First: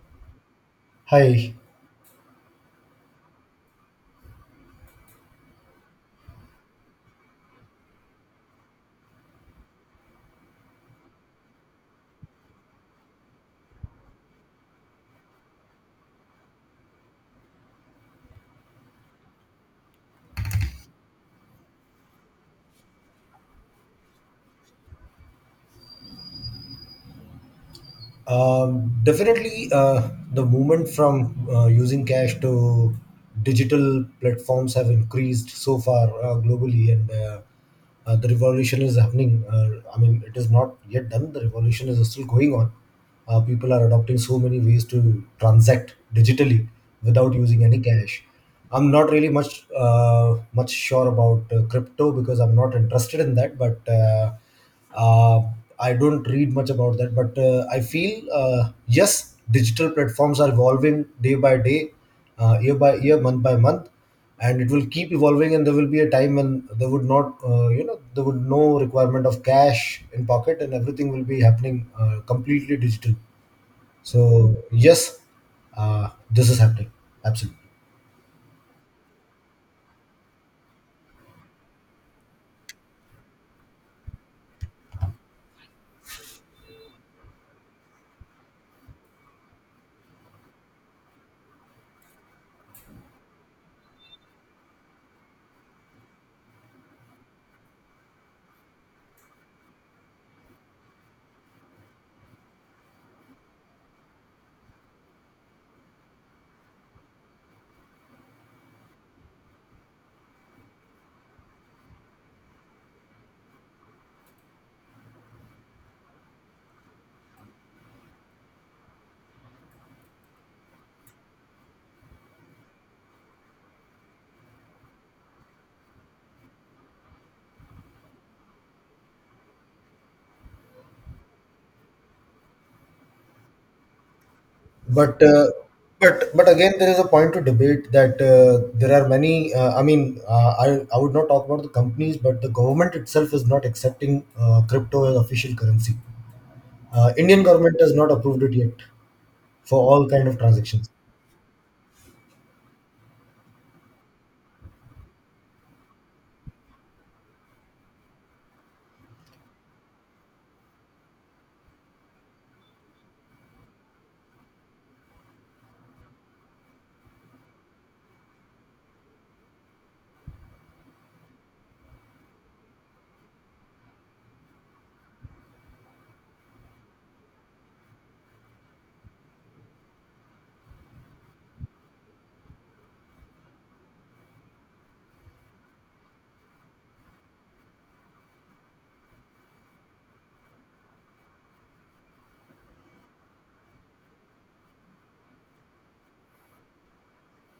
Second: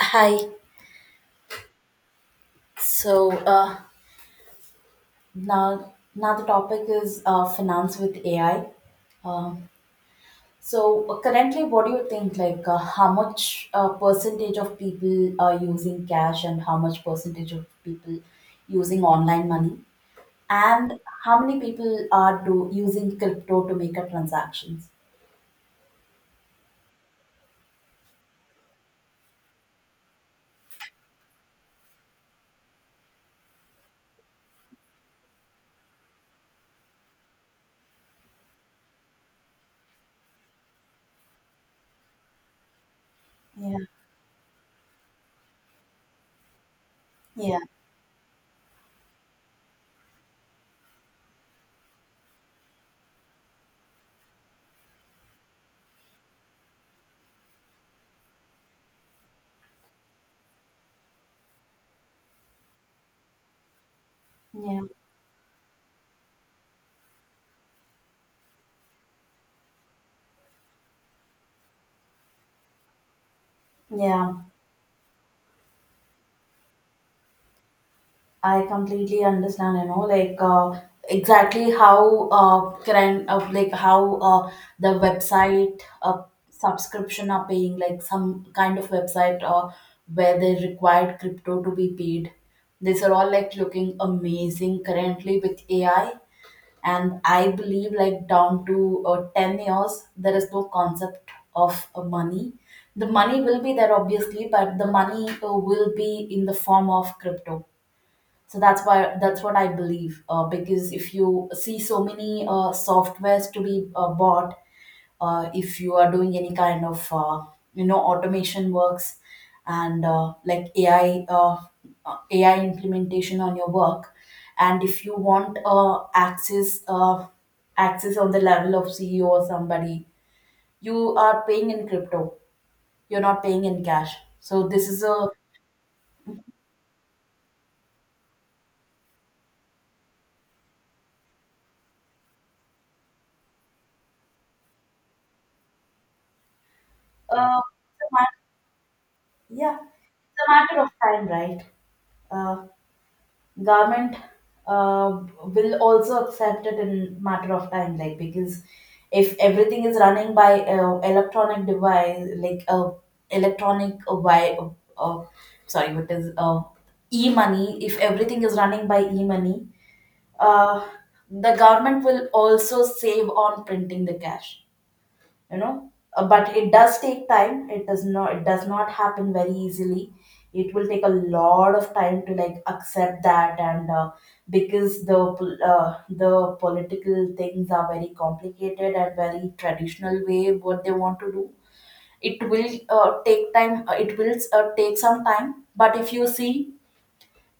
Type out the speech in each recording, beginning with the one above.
Hi. Hi. So uh, now the topic is finance with AI. Um, Currently, what do you think? How much percentage of people are using cash, and how much percentage of people using online money, and how many people are do using crypto to make a transactions? Definitely, the movement from using cash to digital platforms have increased so far globally, and the revolution is happening. I mean, it is not yet done. The revolution is still going on. People are adopting so many ways to transact digitally without Yeah, using any cash. I'm not really much sure about crypto because I'm not interested in that, but. uh, I don't read much about that, but I feel yes, digital platforms are evolving day by day, year by year, month by month, and it yeah, will keep evolving. And there will be a time when there would not, there would no requirement of cash in pocket, and everything will be happening completely digital. yeah. So yes, this is happening. Absolutely. I completely understand, exactly how current of like how the website subscription are paying like some kind of website where they required crypto to be paid. These are all like looking amazing currently with AI, and I believe like down to 10 years there is no concept of money. The money will be there obviously, but the money will be in the form of crypto. So that's why that's what I believe because if you see so many softwares to be bought, if you are doing any kind of you know automation works, and like ai implementation on your work, and if you want access on the level of CEO or somebody, you are paying in crypto, you're not paying in cash. So this is a But uh, but again, there is a point to debate that there are many. I mean, I would not talk about the companies, but the government itself is not accepting crypto as official currency. Indian uh, government has it's not a mat- approved it yet yeah, for all kind of it's a matter transactions. of time, right? uh, Government will also accept it in matter of time, like because if everything is running by electronic device, like electronic why uh, sorry what is e-money, if everything is running by e-money, uh, the government will also save on printing the cash, you know. But it does take time, it does not happen very easily. It will take a lot of time to like accept that, and because the political things are very complicated and very traditional way what they want to do. It will take time, it will take some time. But if you see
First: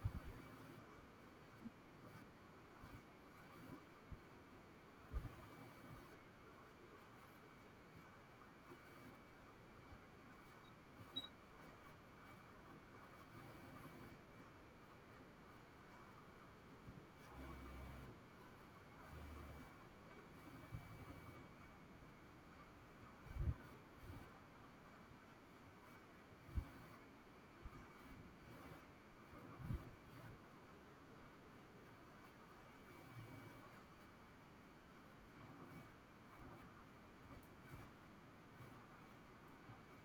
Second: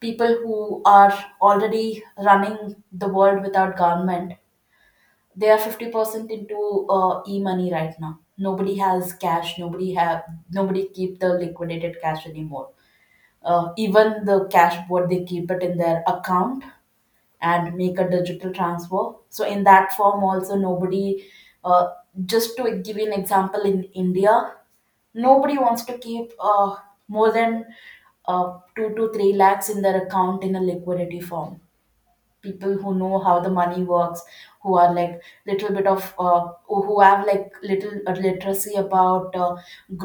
people who are already running the world without government, they are 50% into e-money right now. Nobody has cash, nobody have, nobody keep the liquidated cash anymore. Even the cash what they keep it in their account and make a digital transfer, so in that form also nobody uh, just to give you an example, in india, nobody wants to keep more than 2 to 3 lakhs in their account in a liquidity form. People who know how the money works, who are like little bit of who have like little literacy about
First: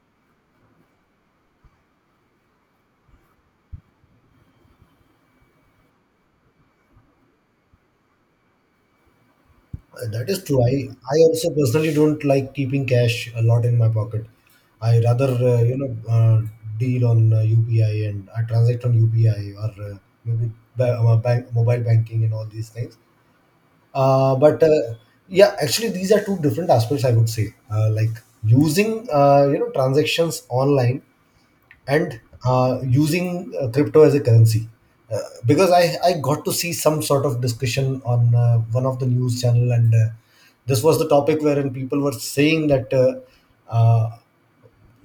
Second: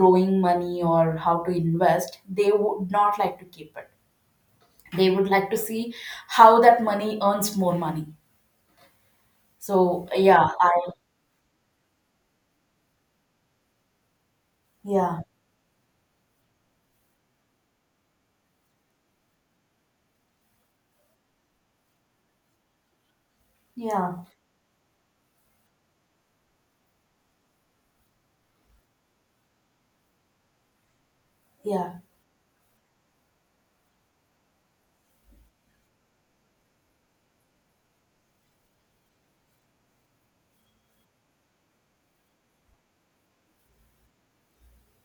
growing money or how to invest, they would not like to keep it. They would like to see how that money earns more money. So That is yeah, true. I. I also personally don't like keeping cash a lot in my pocket. I Yeah, rather deal on UPI and I transact on UPI or uh, maybe bank, mobile banking and all these things. yeah, But yeah, actually, these are two different aspects. I would say, like using transactions online yeah. and using crypto as a currency. Uh, because I got to see some sort of discussion on one of the news channel, and this was the topic wherein people were saying that. Uh,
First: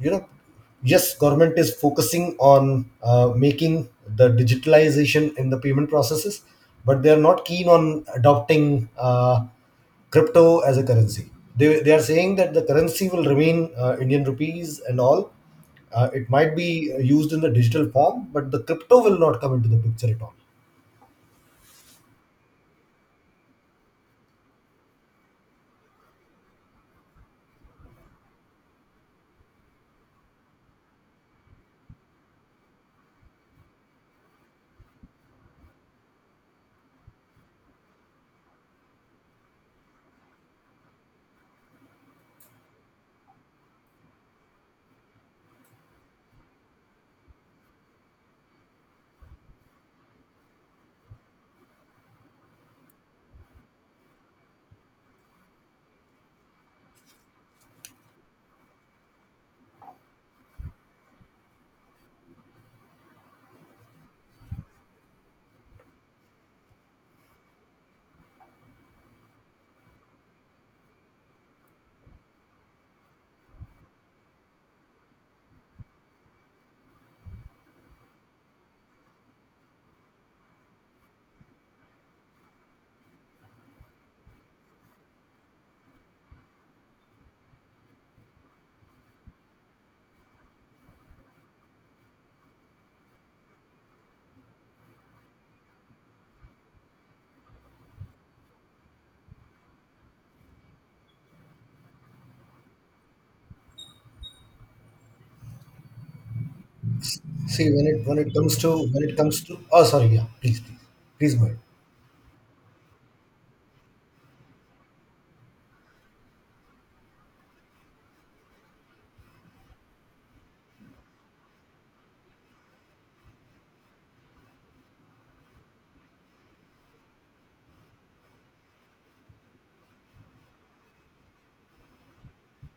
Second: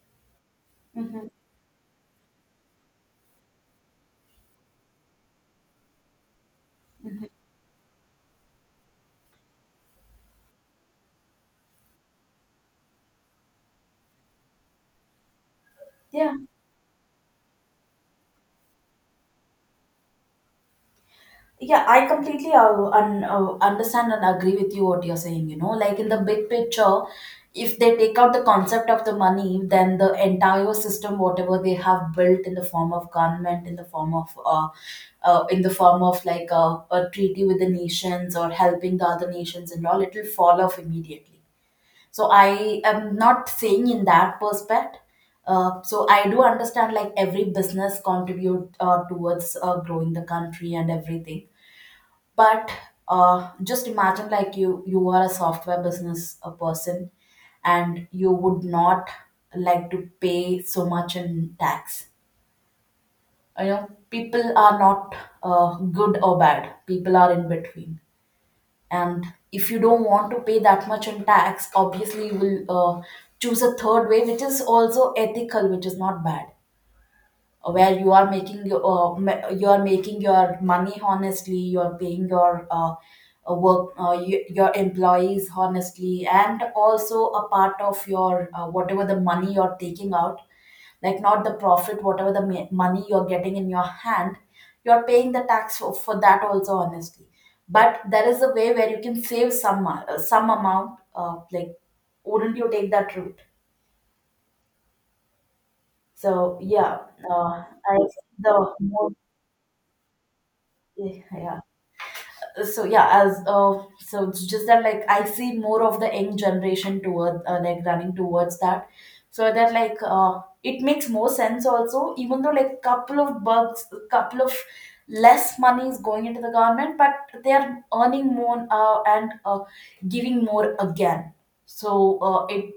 you know yes, Hmm. government is focusing on making the digitalization in the payment processes, but they are Hmm. not keen on adopting crypto as a currency. They are saying that the currency will remain Indian rupees and all. It Yeah. might be used in the digital form, but the crypto will not come into the picture at all. Yeah, I completely understand and agree with you what you're saying. You know, like in the big picture, if they take out the concept of the money, then the entire system, whatever they have built in the form of government, in the form of, in the form of like a treaty with the nations or helping the other nations and all, it will fall off immediately. So I am not saying in that perspective. So I do understand like every business contribute towards growing the country and everything, but just imagine like you are a software business a person, and you would not like to pay so much in tax. You know people are not good or bad, people are in between, and if you don't want to pay that much in tax, obviously you will choose a third way, which is also ethical, which is not bad, where you are making your you are making your money honestly, you are paying your work your employees honestly, and also a part of your whatever the money you're taking out, like not the profit, whatever the money you're getting in your hand, you're paying the tax for that also honestly. But there is a way where you can save some amount, like wouldn't you take that route? So yeah, uh, See I when it the comes to when more. it comes to Oh, sorry. Yeah, Please go ahead. yeah. So yeah, as so it's just that like I see more of the young generation toward like running towards that. So that like it makes more sense also. Even though like couple of bucks, couple of less money is going into the government, but they are earning more and giving more again. So uh, it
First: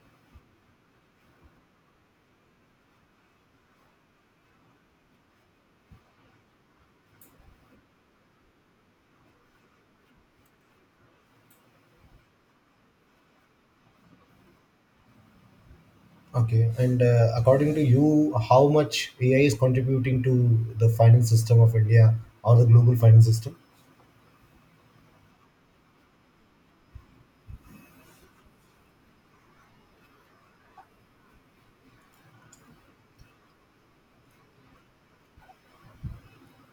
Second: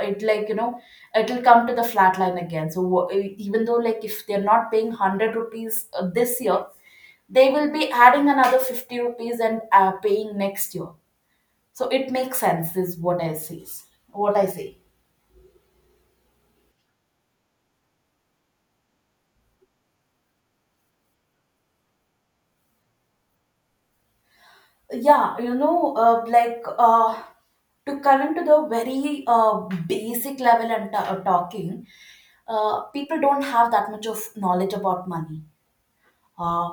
it like you know it'll come to the flat line again. So even though like if they're not paying hundred rupees this year, they will be adding another 50 rupees and paying next year. So it makes sense is what I say, what I say. Okay, and according to you, how much AI is contributing to the finance system of India or the global finance system? Yeah, you know, to coming to the very basic level and talking, people don't have that much of knowledge about money. uh,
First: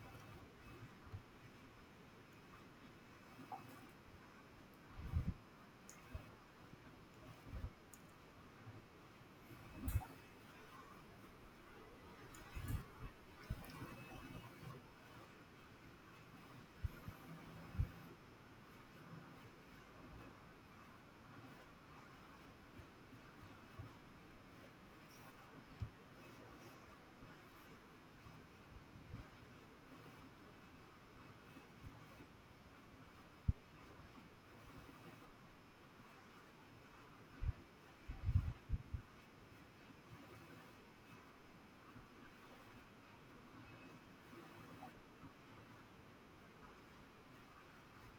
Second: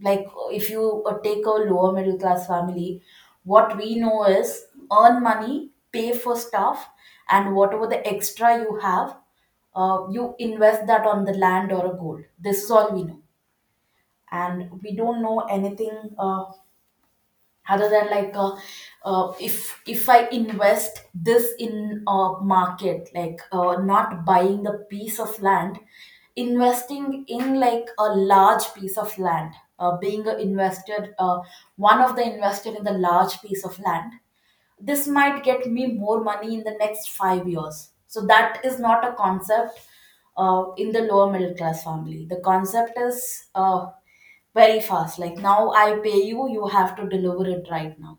like if you take a lower middle class family, what we know is earn money, pay for stuff, and whatever the extra you have, you invest that on the land or a gold. This is all we know, and we don't know anything other than like if I invest this in a market, like not buying the piece of land, investing in like a large piece of land, being a invested, one of the invested in the large piece of land, this might get me more money in the next 5 years. So that is not a concept in the lower middle class family. The concept is very fast. Like now I pay you, you have to deliver it right now.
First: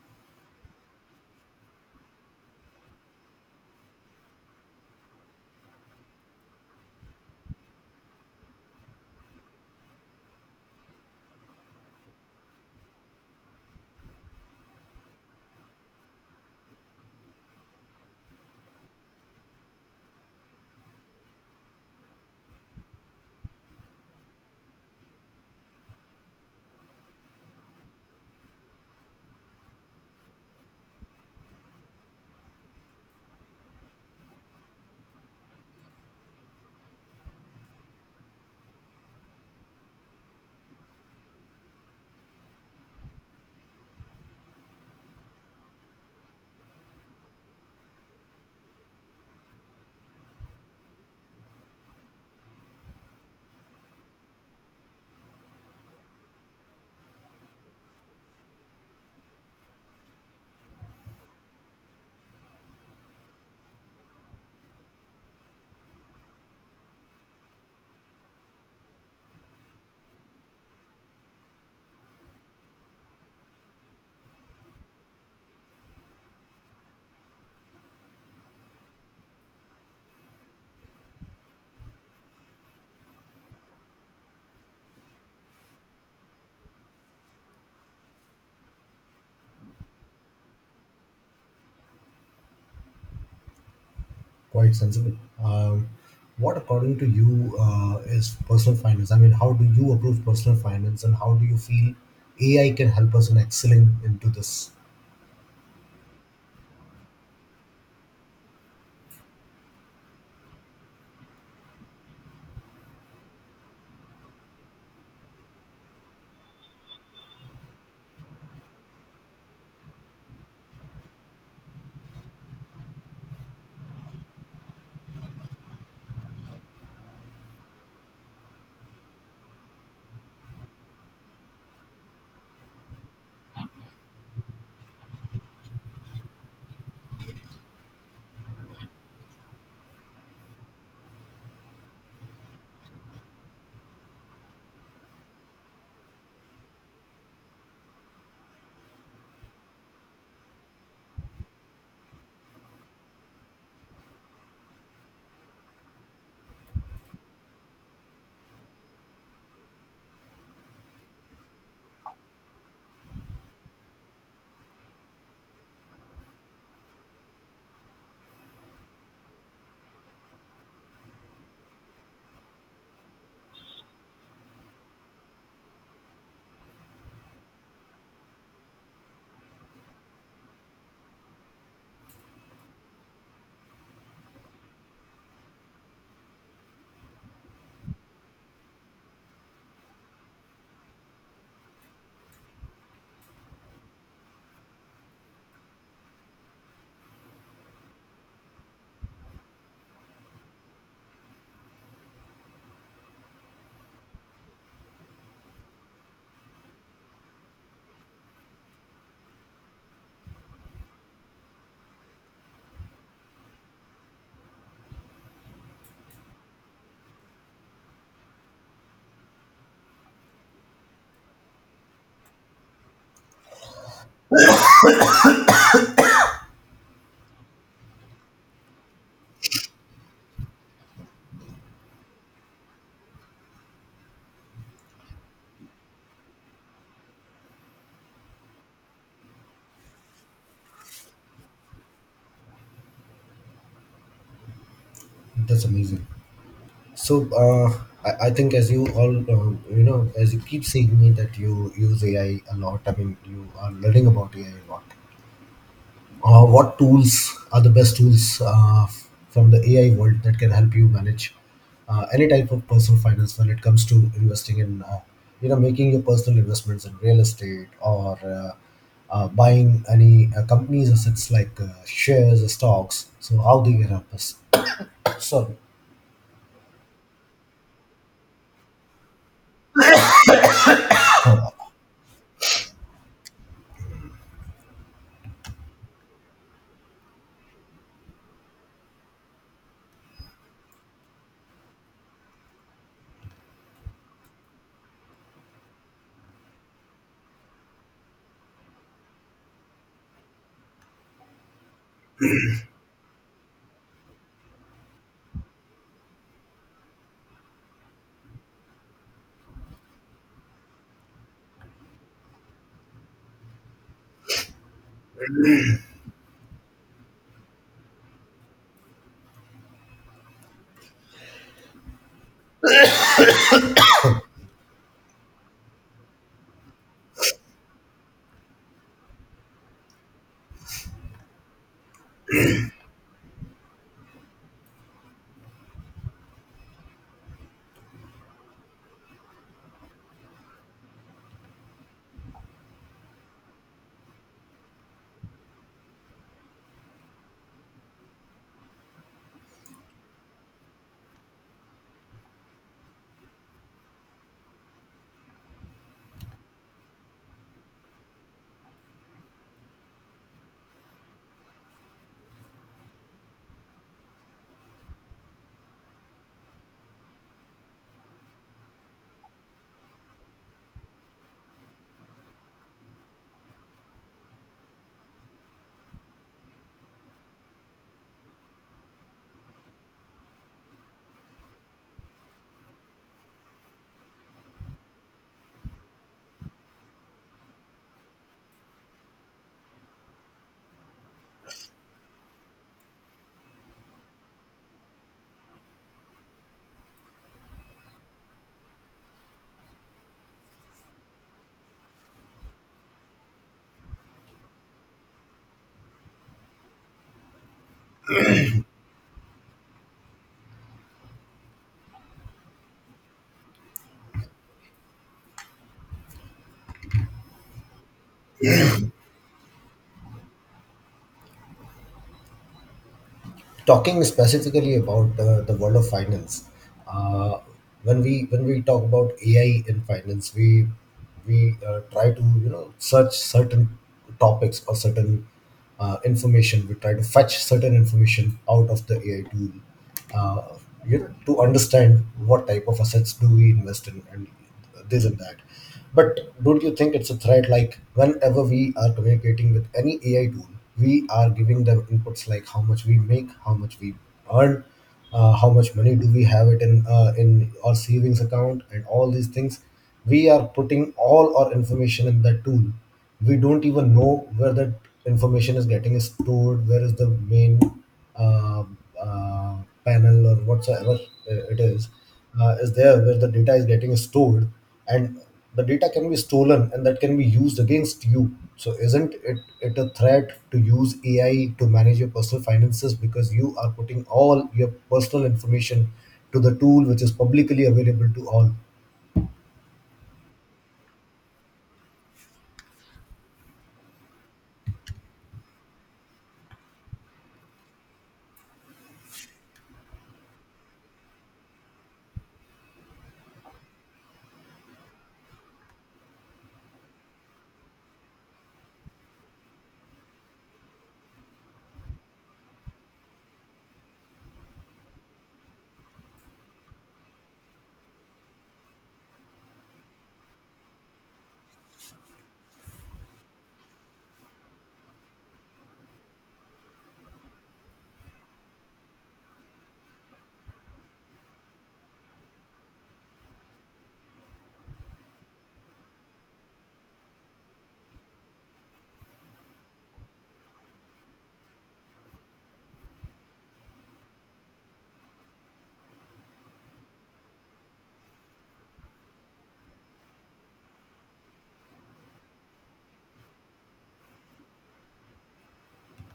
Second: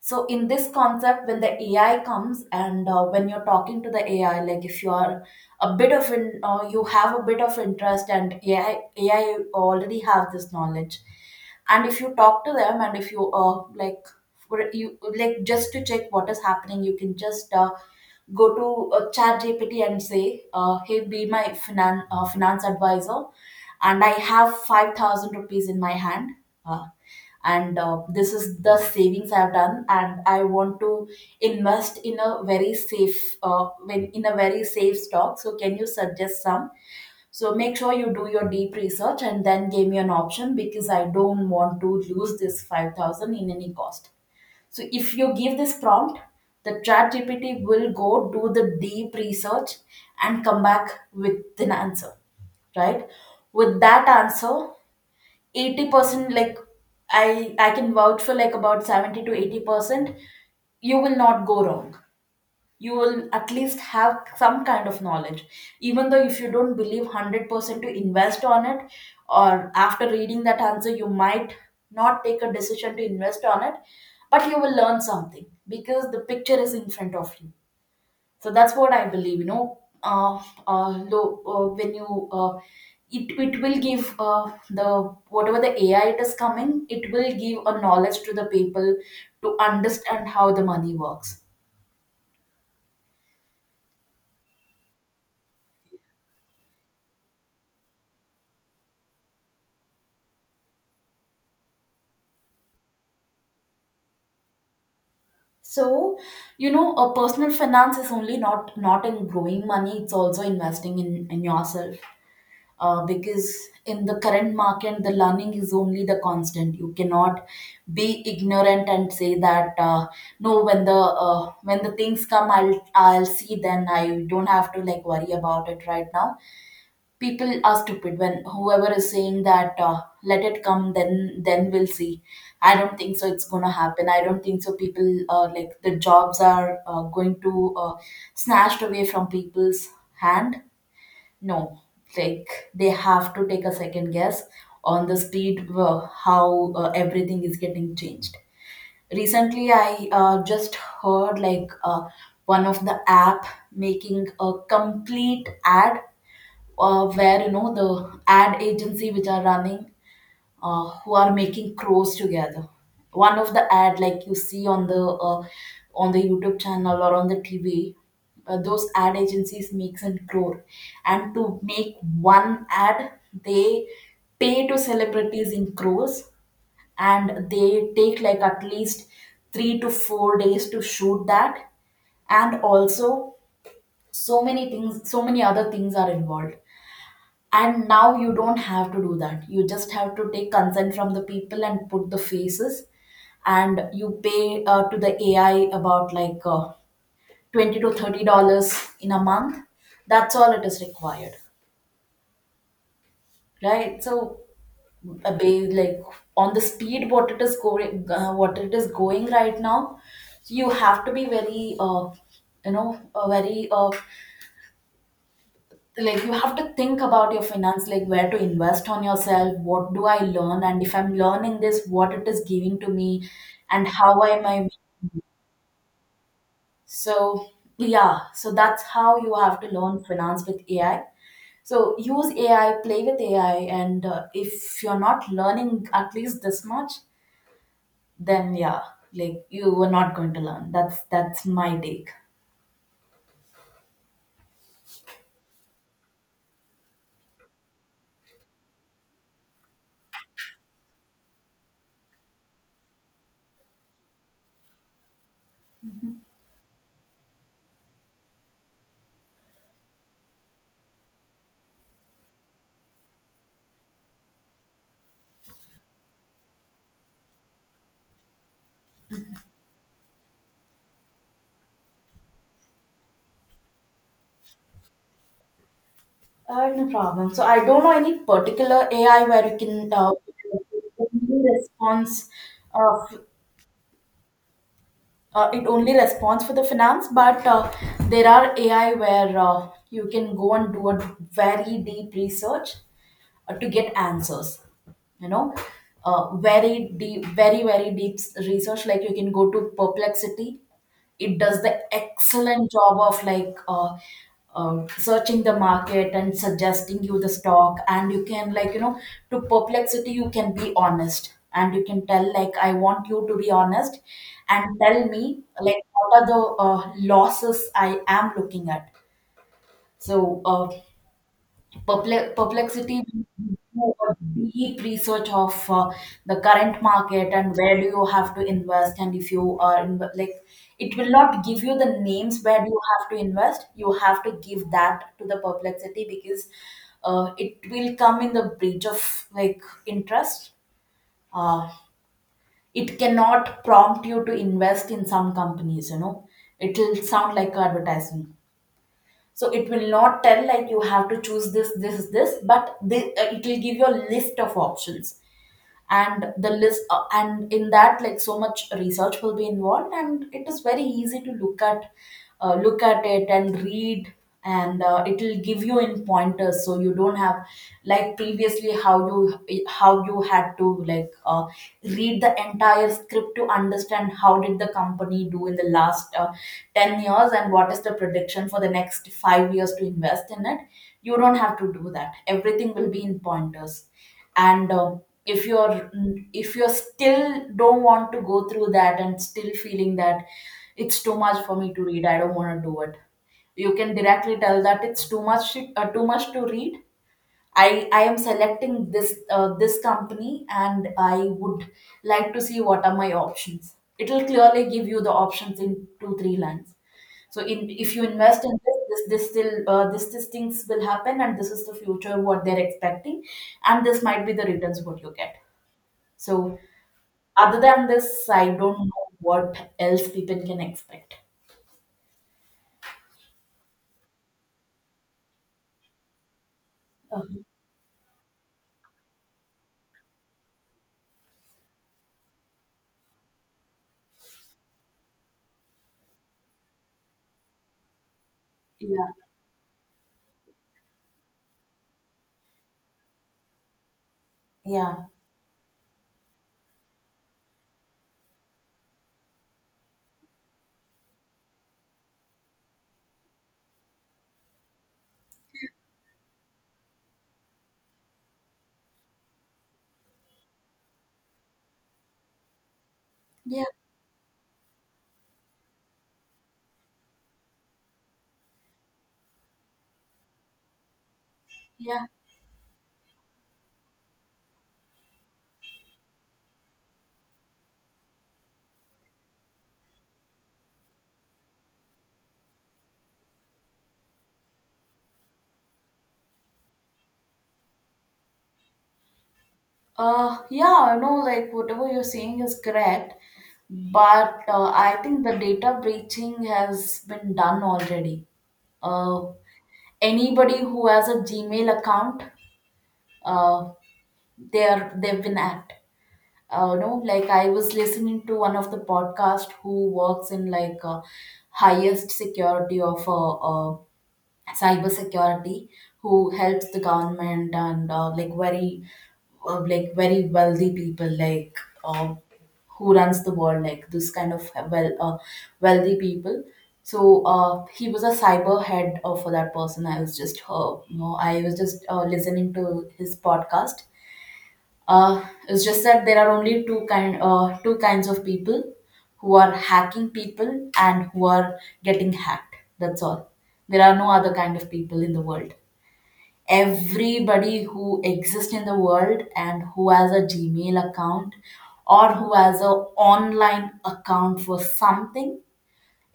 So in this concept, when the AI comes and when you're talking to the AI, like if you are a bit of in, you have a bit of interest and AI already have this knowledge, and if you talk to them and if you you like just to check what is happening, you can just go to Chat GPT and say, "Hey, be my finance advisor, and I have 5,000 rupees in my hand." uh, and This is the savings I've done and I want to invest in a very safe when in a very safe stock. So can you suggest some? So make sure you do your deep research and then give me an option, because I don't want to lose this 5000 in any cost. So if you give this prompt, the chat GPT will go do the deep research and come back with an answer, right? With that answer, 80%, like I can vouch for like about 70 to 80%, you will not go wrong. You will at least have some kind of knowledge. Even though if you don't believe 100% to invest on it, or after reading that answer you might not take a decision to invest on it, but you will learn something, because the picture is in front of you. So that's what I believe, you know. uh, when you it will give the whatever the AI it is coming, it will give a knowledge to the people to understand how the money works. Quite sensible. Um, what, according to you, is personal finance? I mean, how do you approach personal finance, and how do you feel AI can help us in excelling into this? So, you know, a personal finance is only not not in growing money, it's also investing in yourself. Because in the current market, the learning is only the constant. You cannot be ignorant and say that no, when the things come, I'll see. Then I don't have to like worry about it right now. People are stupid when whoever is saying that let it come, then we'll see. I don't think so it's gonna happen. I don't think so people like the jobs are going to snatched away from people's hand. No, like they have to take a second guess on the speed, how everything is getting changed. Recently I just heard like one of the app making a complete ad, where you know the ad agency which are running, who are making crows together. One of the ad, like you see on the YouTube channel or on the TV, those ad agencies makes and crow, and to make one ad, they pay to celebrities in crores, and they take like at least 3 to 4 days to shoot that. And also so many things, so many other things are involved. And now you don't have to do that. You just have to take consent from the people and put the faces, and you pay to the AI about like 20 to $30 in a month. That's all it is required, right? So like on the speed what it is going, what it is going right now, you have to be very you know uh, very uh, like you have to think about your finance, like where to invest on yourself, what do I learn, and if I'm learning this, what it is giving to me, and how am I, so yeah, so that's how you have to learn finance with AI. So use AI, play with AI, and if you're not learning at least this much, then yeah, like you were not going to learn. That's my take. That's amazing. So, I think as you all, as you keep saying me that you use AI a lot. I mean, you are learning about AI a lot. What tools are the best tools from the AI world that can help you manage any type of personal finance when it comes to investing in, making your personal investments in real estate or buying any companies assets like shares, stocks. So how they can help us? Sorry. No problem. So I don't know any particular AI where you can only response. Uh, it only responds for the finance, but there are AI where you can go and do a very deep research to get answers. You know, very deep, very deep research. Like you can go to Perplexity. It does the excellent job of like searching the market and suggesting you the stock, and you can, like, you know, to Perplexity you can be honest and you can tell like I want you to be honest and tell me like what are the losses I am looking at. So Perplexity will do a deep research of the current market and where do you have to invest. And if you are in, like, it will not give you the names where you have to invest. You have to give that to the Perplexity, because it will come in the breach of like interest. uh, it cannot prompt you to invest in some companies, you know, it will sound like advertising. So it will not tell like you have to choose this, this, this, but it will give you a list of options. And the list, and in that like so much research will be involved, and it is very easy to look at, look at it and read. And it will give you in pointers, so you don't have, like previously how you had to like read the entire script to understand how did the company do in the last 10 years and what is the prediction for the next 5 years to invest in it. You don't have to do that. Everything will be in pointers. And if you're if you're still don't want to go through that and still feeling that it's too much for me to read, I don't want to do it, you can directly tell that it's too much, too much to read. I am selecting this, this company, and I would like to see what are my options. It will clearly give you the options in 2 3 lines. So in if you invest in this, this still, this these things will happen, and this is the future what they're expecting, and this might be the returns what you get. So other than this, I don't know what else people can expect. Talking specifically about the world of finance, Uh, uh, when we talk about AI in finance, we try to you know search certain topics or certain information. We try to fetch certain information out of the yeah, AI tool, uh, you know, to understand what type of assets do we invest in, and this yeah, and that. But don't you think it's a threat? Like whenever we are communicating with any AI tool, we are giving them inputs like how much we make, how much we earn, how much money do we have it in our savings account, and all these things. We are putting all our information in that tool. We don't yeah, even know where that information is getting stored, where is the main uh, uh, panel or whatsoever it is, yeah. Is there where the data is getting stored, and the data can be stolen and that can be used against you. So isn't it a threat to use AI to manage your personal finances, because you are putting all your personal information to the tool, which is publicly available to all? Yeah, no, like whatever you're saying is correct, but I think the data breaching has been done already. Uh, anybody who has a Gmail account, uh, they've been at. No, like I was listening to one of the podcast who works in like highest security of a cybersecurity, who helps the government and like very wealthy people, like uh, who runs the world, like this kind of wealthy people. So he was a cyber head for that person. I was just I was just listening to his podcast. It's just that there are only two kinds of people, who are hacking people and who are getting hacked. That's all. There are no other kind of people in the world. Everybody who exists in the world and who has a Gmail account or who has a online account for something,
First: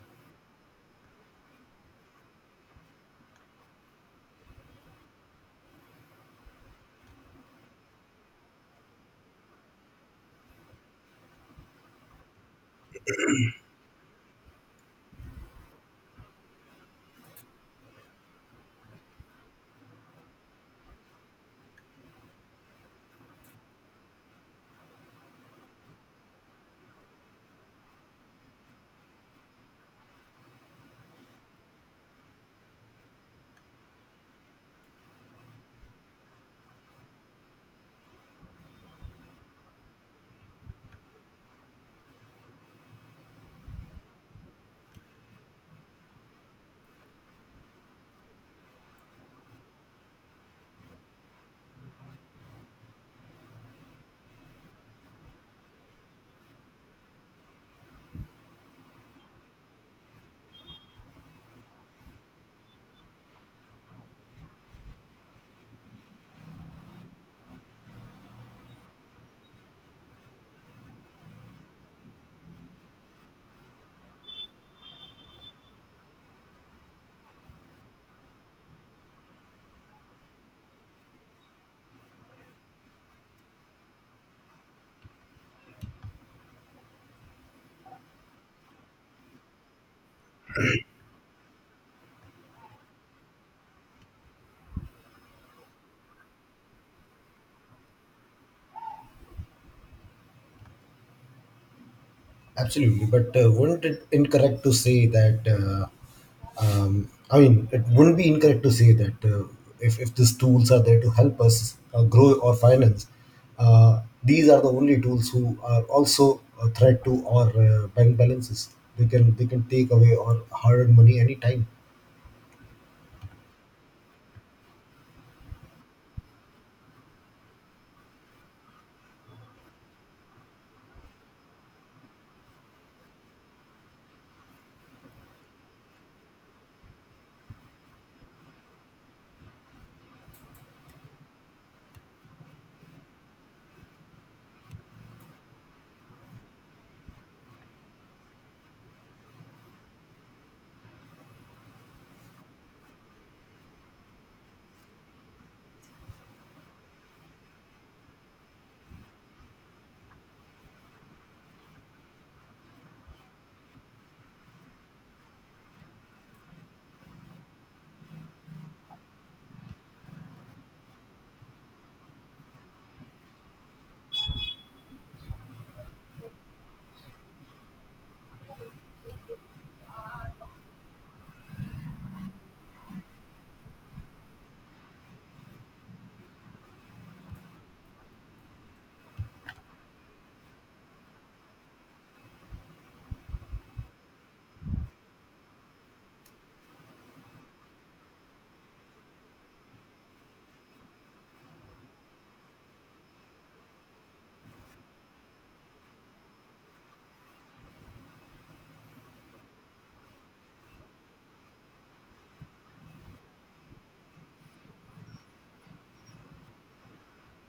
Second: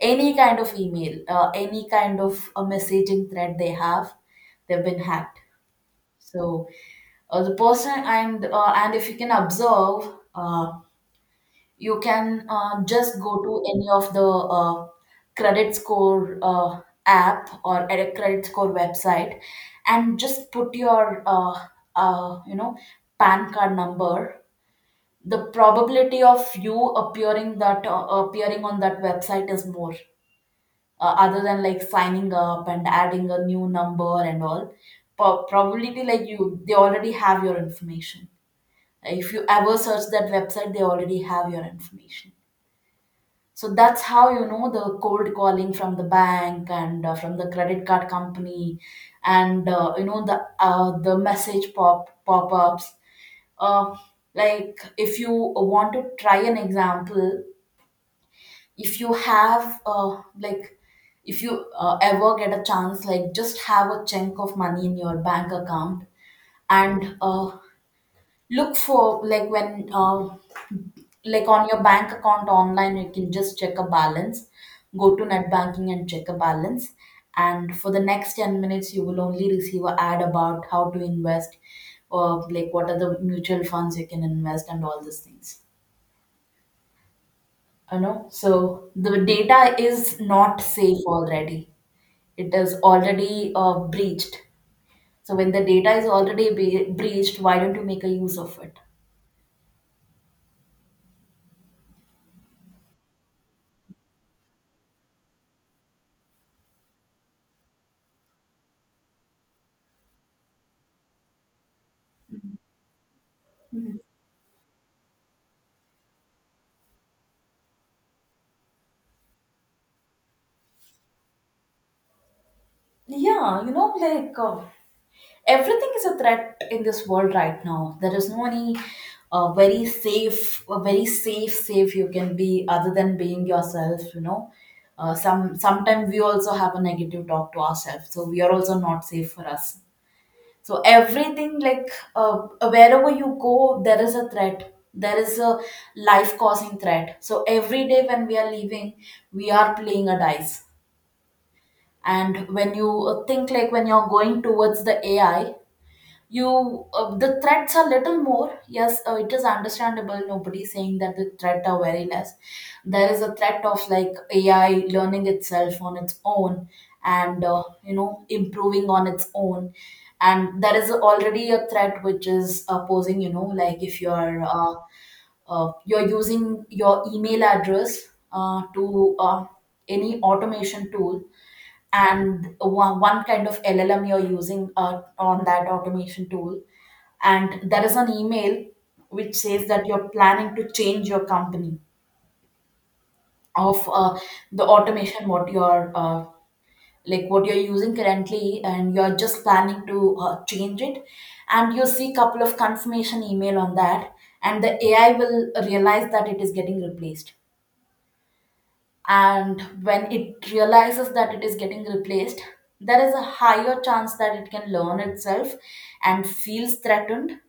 any kind of email, any kind of a messaging thread they have, they've been hacked. So the person, and if you can observe, uh, you can just go to any of the credit score app, or at a credit score website, and just put your uh, you know PAN card number. The probability of you appearing that appearing on that website is more other than like signing up and adding a new number and all. Probably like you, they already have your information. If you ever search that website, they already have your information. So that's how you know the cold calling from the bank and from the credit card company, and you know the message pop-ups. uh, like if you want to try an example, if you have like if you ever get a chance, like just have a chunk of money in your bank account, and look for like when like on your bank account online, you can just check a balance, go to net banking and check a balance, and for the next 10 minutes you will only receive a ad about how to invest, or like what are the mutual funds you can invest, and all these things, you know. So the data is not safe already. It is already breached. So when the data is already breached, why don't you make a use of it? Absolutely, but wouldn't it incorrect to say that? I mean, it wouldn't be incorrect to say that if these tools are there to help us grow or finance, these are the only tools who are also a threat to our bank balances. They can take away our hard-earned money anytime. Yeah, you know, like everything is a threat in this world right now. There is no any very safe, very safe you can be, other than being yourself, you know. Sometimes we also have a negative talk to ourselves, so we are also not safe for us. So everything, like wherever you go there is a threat, there is a life causing threat. So every day when we are leaving, we are playing a dice. And when you think, like when you're going towards the AI, you the threats are little more, yes, it is understandable. Nobody saying that the threat are very less. There is a threat of like AI learning itself on its own, and you know, improving on its own. And there is already a threat which is posing, you know, like if you're you're using your email address to any automation tool, and one kind of LLM you're using on that automation tool. And there is an email which says that you're planning to change your company of the automation what you're like what you're using currently, and you're just planning to change it, and you see couple of confirmation email on that, and the AI will realize that it is getting replaced. And when it realizes that it is getting replaced, there is a higher chance that it can learn itself and feels threatened,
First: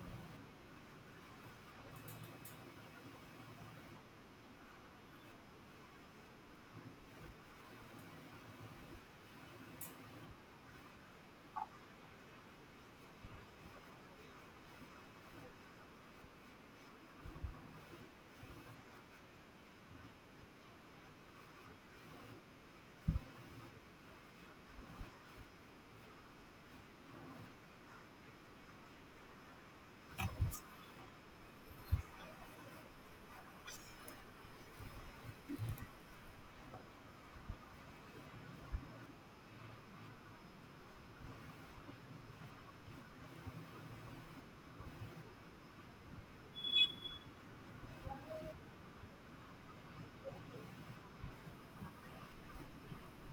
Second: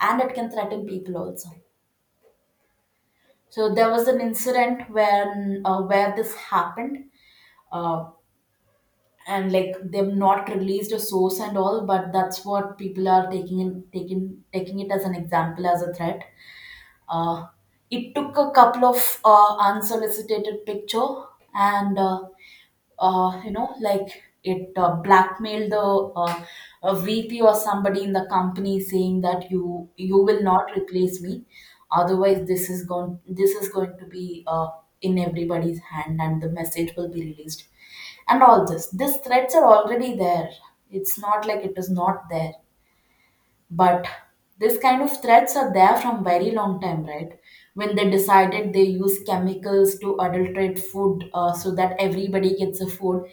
and it can threaten people also. So there was an incident when where this happened, uh, and like they've not released a source and all, but that's what people are taking in, taking it as an example, as a threat. Uh, it took a couple of unsolicited picture, and you know, like it blackmailed the a VP or somebody in the company, saying that you will not replace me, otherwise this is going, this is going to be in everybody's hand and the message will be released, and all this. These threats are already there. It's not like it is not there, but this kind of threats are there from very long time, right? When they decided they use chemicals to adulterate food, so that everybody gets a food,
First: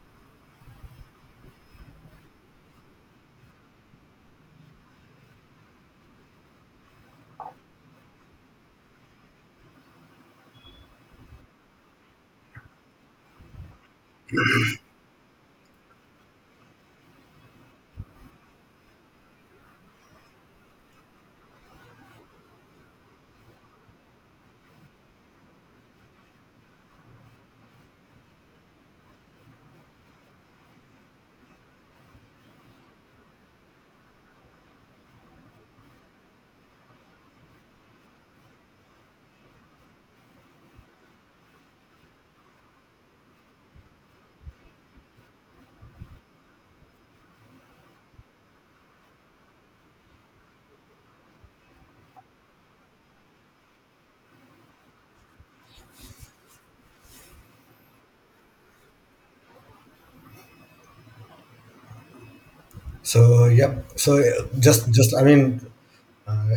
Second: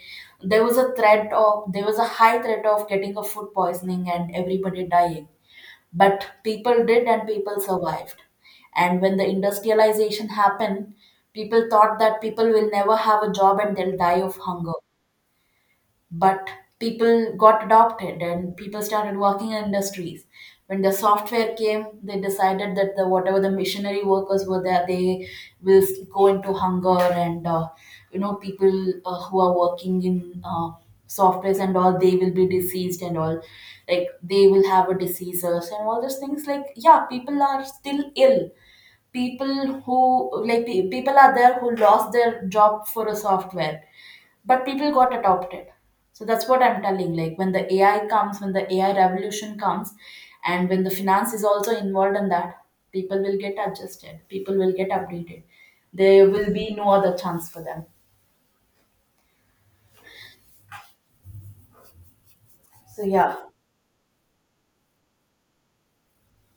there was a high threat of getting a food poisoning and everybody dying, but people did and people survived. And when the industrialization happened, people thought that people will never have a job and they'll die of hunger, but people got adopted and people started working in industries. When the software came, they decided that the whatever the missionary workers were there, they will go into hunger and people who are working in softwares and all, they will be diseased and all, like they will have a diseases and all those things, like yeah, people are still ill. People who, like, people are there who lost their job for a software, but people got adopted. So that's what I'm telling, like when the AI revolution comes, and when the finance is also involved in that, people will get adjusted, people will get updated. There will be no other chance for them. So yeah. So yep. So just I mean, uh,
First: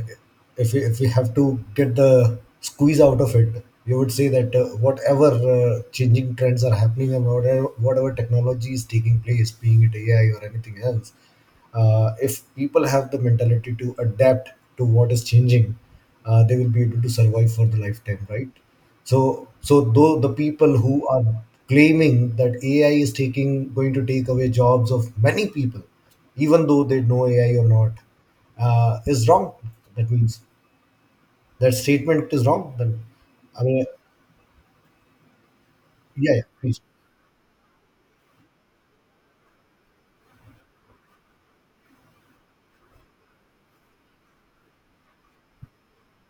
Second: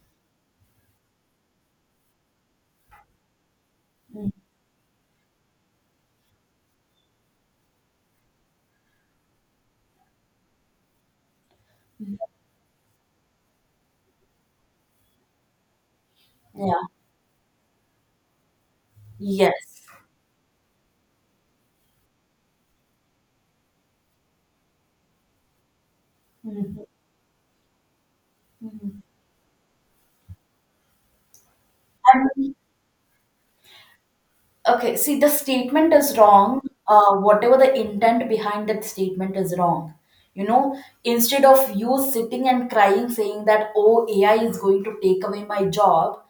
if we have to get the squeeze out of it, you would say Mm. that whatever changing trends are happening, and whatever technology is taking place, being it AI or anything else, if people have the mentality to adapt to what is changing, they will Yeah. be able to survive for the lifetime, right? So, so Yes. though the people who are claiming that AI is taking going to take away jobs of many people, even though Mhm. they know AI or not, Mhm. is wrong. That means that statement is And. wrong. Then, I mean, Okay, see, the statement is yeah, yeah, wrong. please. Whatever the intent behind that statement is wrong. You know, instead of you sitting and crying saying that, oh, AI is going to take away my job,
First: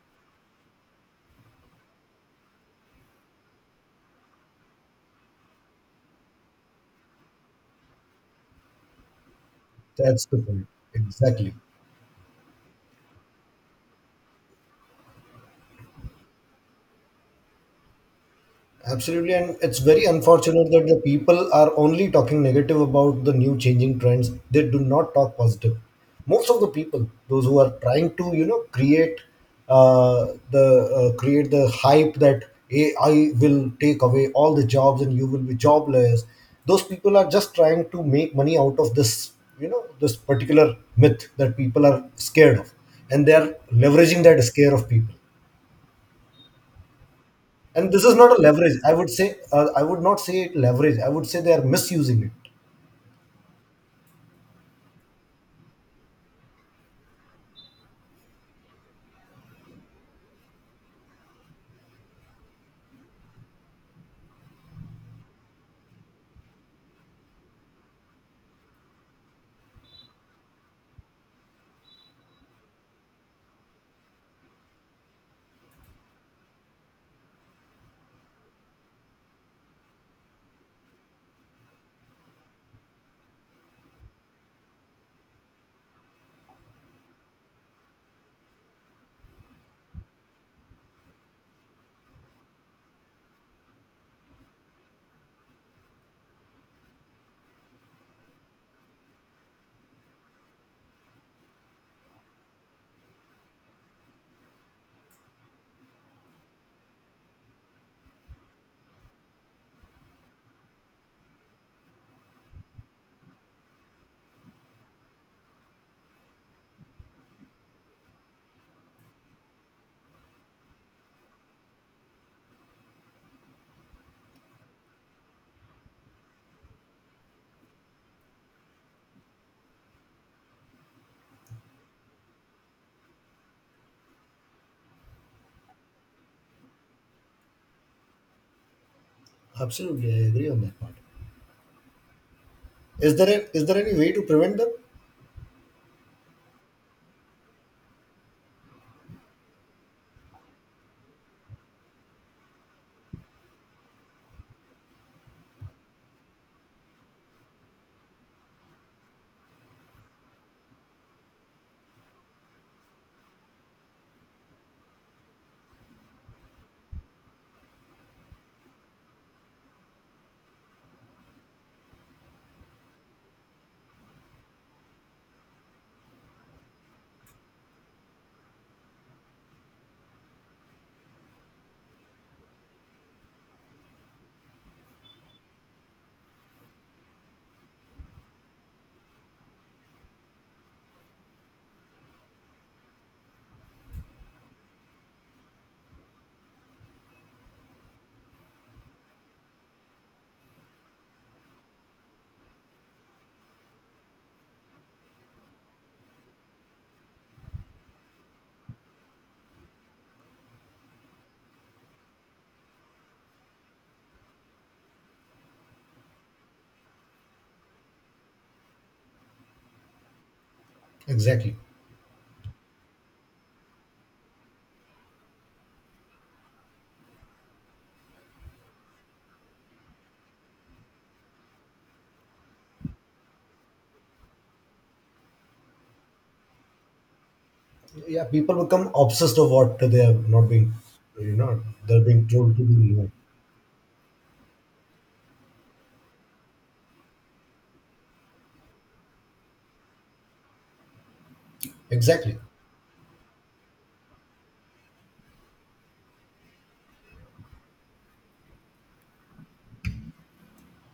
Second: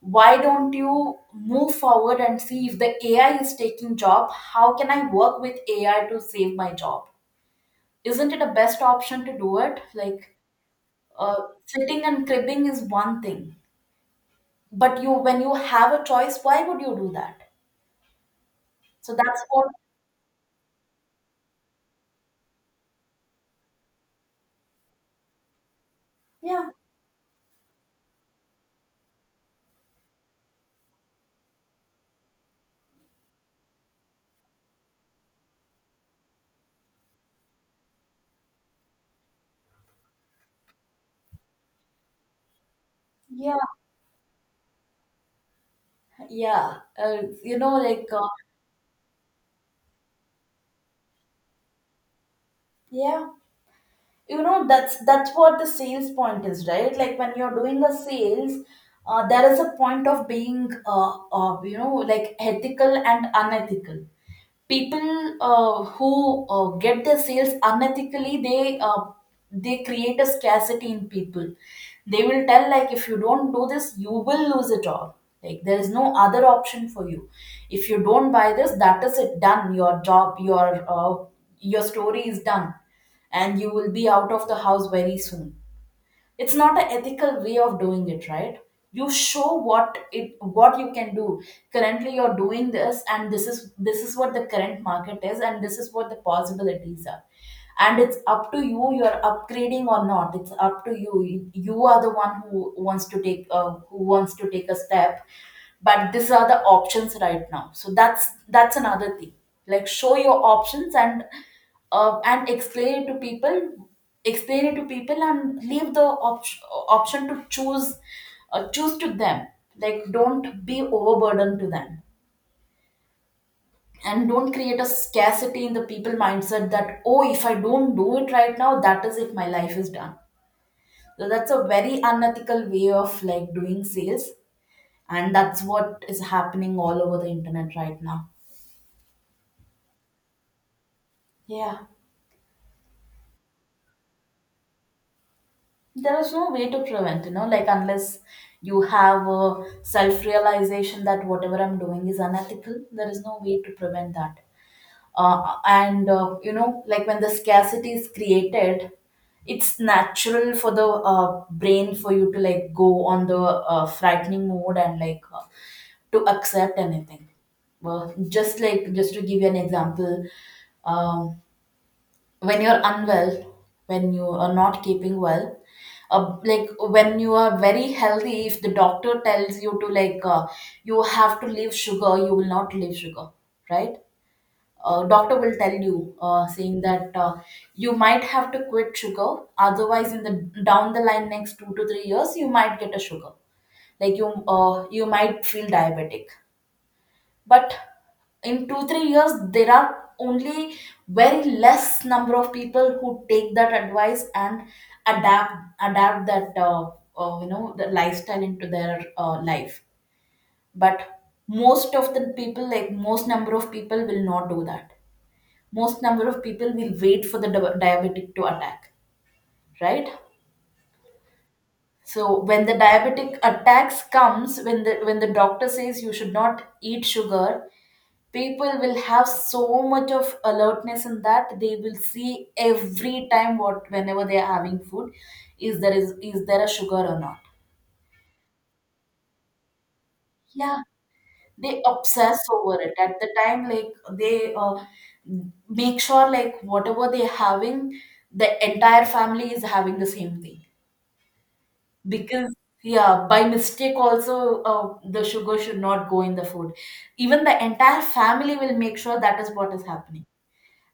why don't you move forward and see if the AI is taking job, how can I work with AI to save my job? Isn't it a best option to do it? That's Like, the point. Exactly. sitting and cribbing is one thing, but when you have a choice, why would you do that? So Absolutely, that's and what. it's very unfortunate that the people are only talking negative about the new changing trends. They do not talk positive. Most of the Yeah, people, those who are trying to, you know, create uh, the create the hype that AI will take away all the jobs and you will be jobless. Those people are just trying to make money out of this, you know, this particular myth that people are scared of, and they are yeah. leveraging that scare of people. Yeah, And this is not a leverage, I would say. I would not say it leverage. I would say they are misusing it. yeah, you know that's what the sales point is, right? Like when you're doing a sales, there is a point of being like ethical and unethical. People who get their sales unethically, they create a scarcity in people. They will tell, like, if you don't do this you will lose it all, like there is no other option for you. If you don't buy this, that is it, done. Your job, your story is done, and you will be out of the house very soon. It's not an ethical way of doing it, right? You show what you can do. Currently you're doing this, and this is what the current market is, and this is what the possibilities are. And it's up to you, you're upgrading or not, it's up to you. You are the one who wants to take who wants to take a step. But these are the options right now, so that's another thing. Like, show your options and and explain it to people. Explain it to people, and leave the option to choose to them. Like, don't be overburdened to them, and don't create a scarcity in the people mindset that, oh, if I don't do it right now, that is it, my life is done. So that's a very unethical way of, like, doing sales, and that's what is happening all over the internet right now. Absolutely, I agree on that part. Yeah, Is there a, is there any way to prevent them? there is no way to prevent, like, unless you have a self realization that whatever I'm doing is unethical, there is no way to prevent that. And like when the scarcity is created, it's natural for the brain for you to, like, go on the frightening mode and, like, to accept anything. Well, just like, just to give you an example, um, when you're unwell, when you are not keeping well, like when you are very healthy, if the doctor tells you to, like, you have to leave sugar, you will not leave sugar, right? Doctor will tell you, saying that, you might have to quit sugar, otherwise in the down the line next 2 to 3 years you might get a sugar, like you might feel diabetic. But in 2-3 years, there are only very less number of people who take that advice and adapt adapt that the lifestyle into their life. But most of the people, like most number of people, will not do that. Most number of people will wait for the diabetic to attack, right? Exactly. So when the diabetic attacks comes, when the doctor says you should not eat sugar, people will have so much of alertness in that, they will see every time what whenever they are having food, is there a sugar or not? Yeah, people become obsessed of what they are not being, Yeah, you know, they they're being obsess told to over it do. at the time, like they make sure, like, whatever they're having, the entire family is having the same thing. Exactly. Because, yeah, by mistake also, the sugar should not go in the food. Even the entire family will make sure that is what is happening.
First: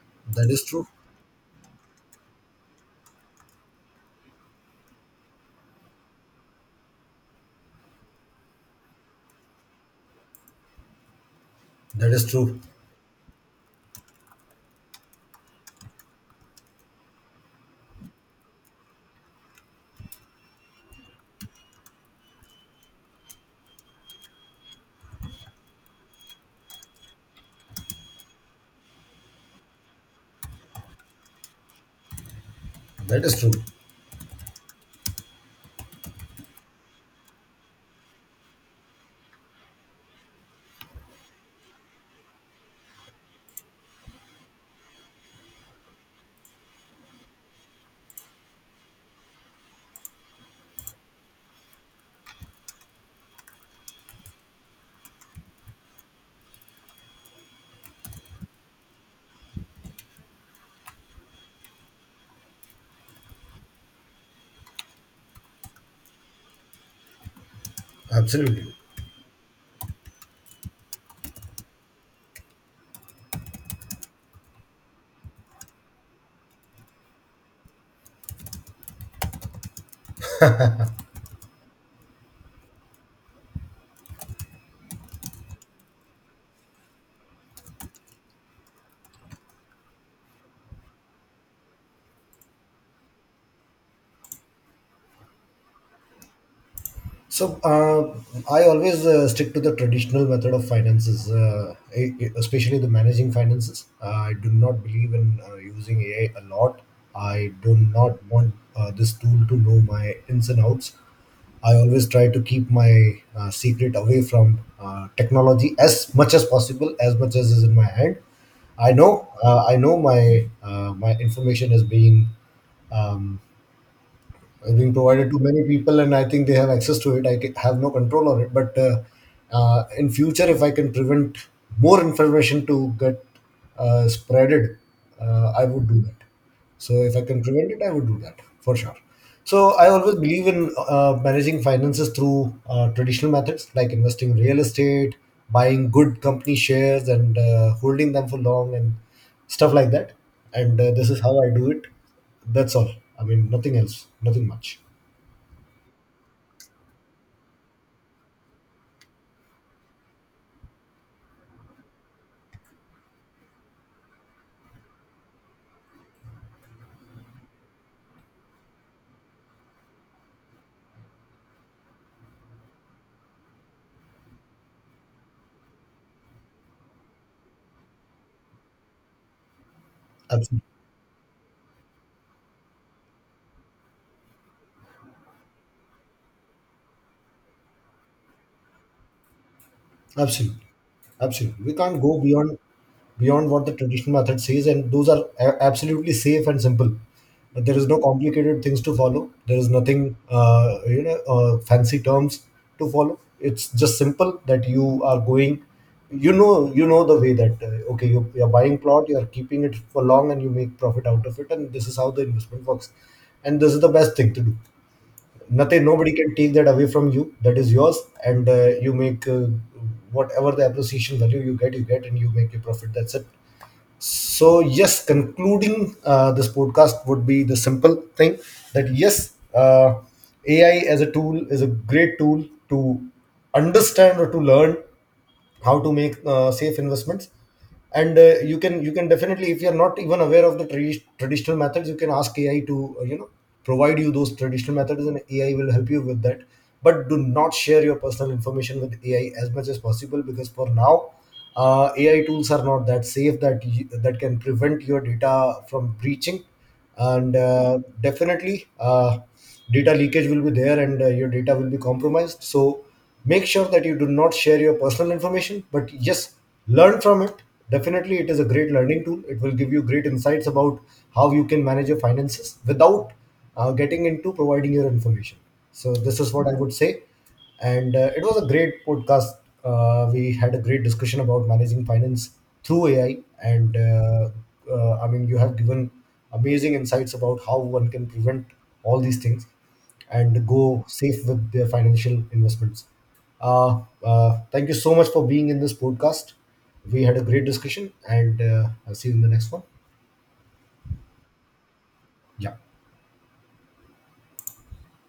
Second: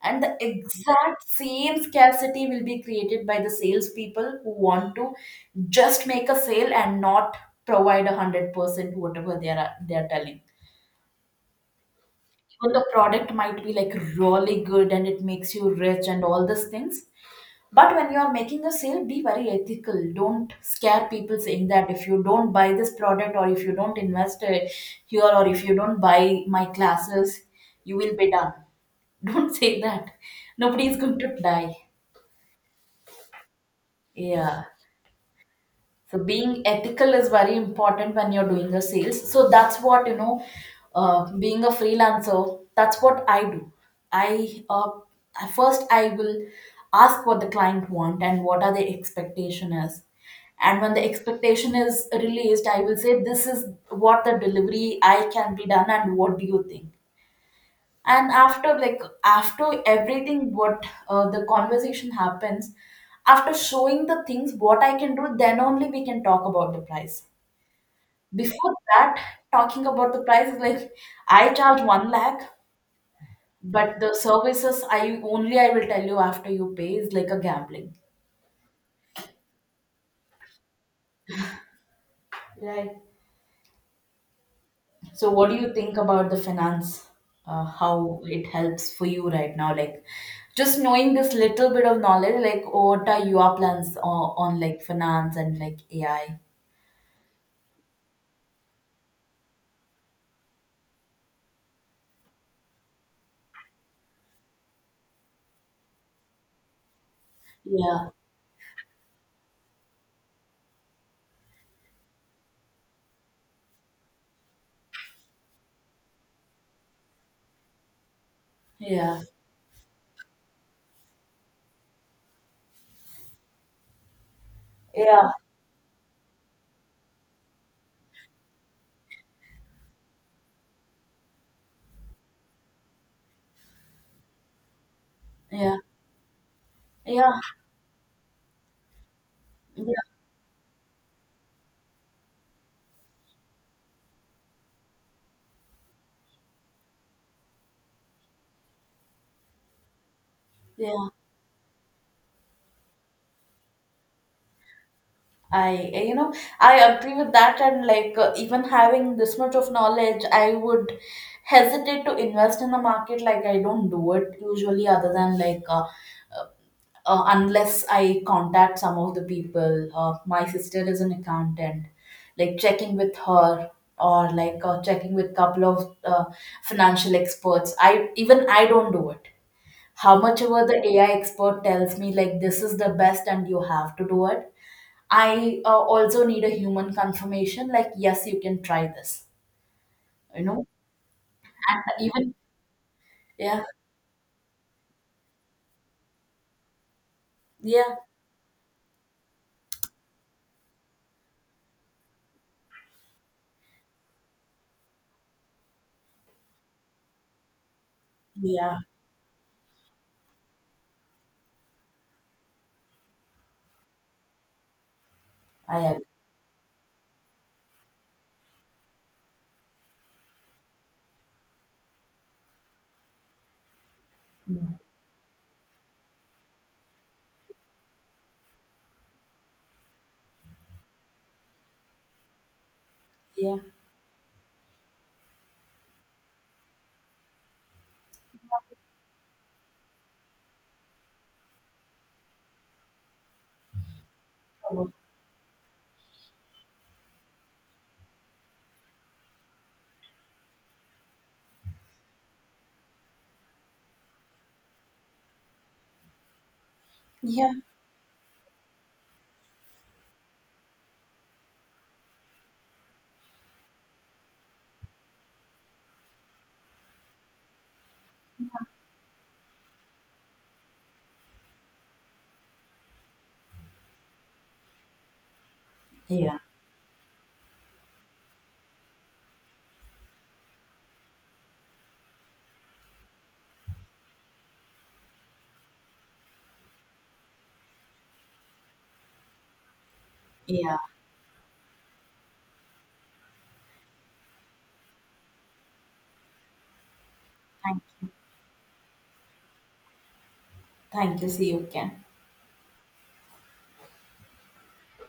And the That is true. exact same scarcity will be created by the salespeople who want to just make a sale and not provide 100% whatever they are telling. That is true. Even the product might be like really good and it makes you rich and all these things, but when you are making a sale, be very ethical. Don't scare people saying that if you don't buy this product or if you don't invest it here or if you don't buy my classes, you will be done. Don't say that. Nobody is going to die. That is true. Yeah. So being ethical is very important when you're doing your sales. So that's what, being a freelancer, that's what I do. I uh, I- first i will ask what the client want and what are the expectation is. And when the expectation is released, I will say this is what the delivery I can be done, and what do you think? And after, like, after everything, what the conversation happens, after showing the things what I can do, then only we can talk about the price. Absolutely. Before that, talking about the price is like, I charge 1 lakh, but the services I will tell you after you pay is like a gambling. Right. So, what do you think about the finance? How it helps for you right now? Like, just knowing this little bit of knowledge, like, what are your plans on, like, finance and like AI? So I always stick to the traditional method of finances, especially the managing finances. I do not believe in using AI a lot. I do Yeah, not want this tool to know my ins and outs. I always try to keep my secret away from technology as much as possible, as much as is in my hand. Yeah, I know my my information is being um, being provided yeah, to many people, and I think they have access to it. Have no control on it, but in future, if I can prevent more information to get spreaded, I yeah, would do that. So if I yeah, can prevent it, I would do that for sure. So I yeah, always believe in managing finances through traditional methods, like investing in real estate, buying good company shares and holding them for long and stuff like that. And this yeah. is how I do it. That's all. I mean, nothing else, nothing much. I, uh, you know, I agree with that. And, like, even having this much of knowledge, I would hesitate to invest in the market. Like, I don't do it usually, other than like, unless I contact some of the people. My sister is an accountant, like checking with her, or like checking with couple of financial experts. I even I don't do it. How much Absolutely, ever the AI expert tells me, like, this is the best and you have to do it. I also need a human confirmation, like, yes you can try this. You absolutely, know, absolutely. We and can't go even, beyond yeah, what the traditional method says, and those are absolutely safe and simple. But there is yeah, no complicated things to follow. There is nothing, fancy terms to follow. It's just simple that you are going. You know the way that okay, you are buying yeah. plot, you are keeping it for long, and you make profit out of it, and this is how the investment works. And this is the best thing to do. Nothing, I nobody can take that away from you, that is yours. And you make whatever the appreciation value you get, you get, and you make your profit. That's it. So agree. yes, concluding this podcast would be the simple thing that yes, AI as a tool is a great tool to Yeah, understand or to learn how to make safe investments. And uh, you can definitely, if you're not even aware of the traditional methods, you can ask AI to you know, provide you those traditional methods, and AI will help you with that. But do not share your personal information with AI as much as possible, because for now, AI tools are not that safe that that can prevent your data from breaching. And yeah, definitely, data leakage will be there, and your data will be compromised. So make sure that you do not share your personal information, but yes, learn from it. Definitely, it is a great learning tool. It will give you great insights about how you can manage your finances without getting into providing your information. So this is yeah. what I would say. And it was a great podcast. We had a great discussion about managing finance through AI, and I mean, you have given amazing insights about how one can prevent all these things and Yeah. go safe with their financial investments. Thank you so much for being in this podcast. We had a great Thank discussion, you. and I'll see you in the next one. Thank you. See you again. Yeah.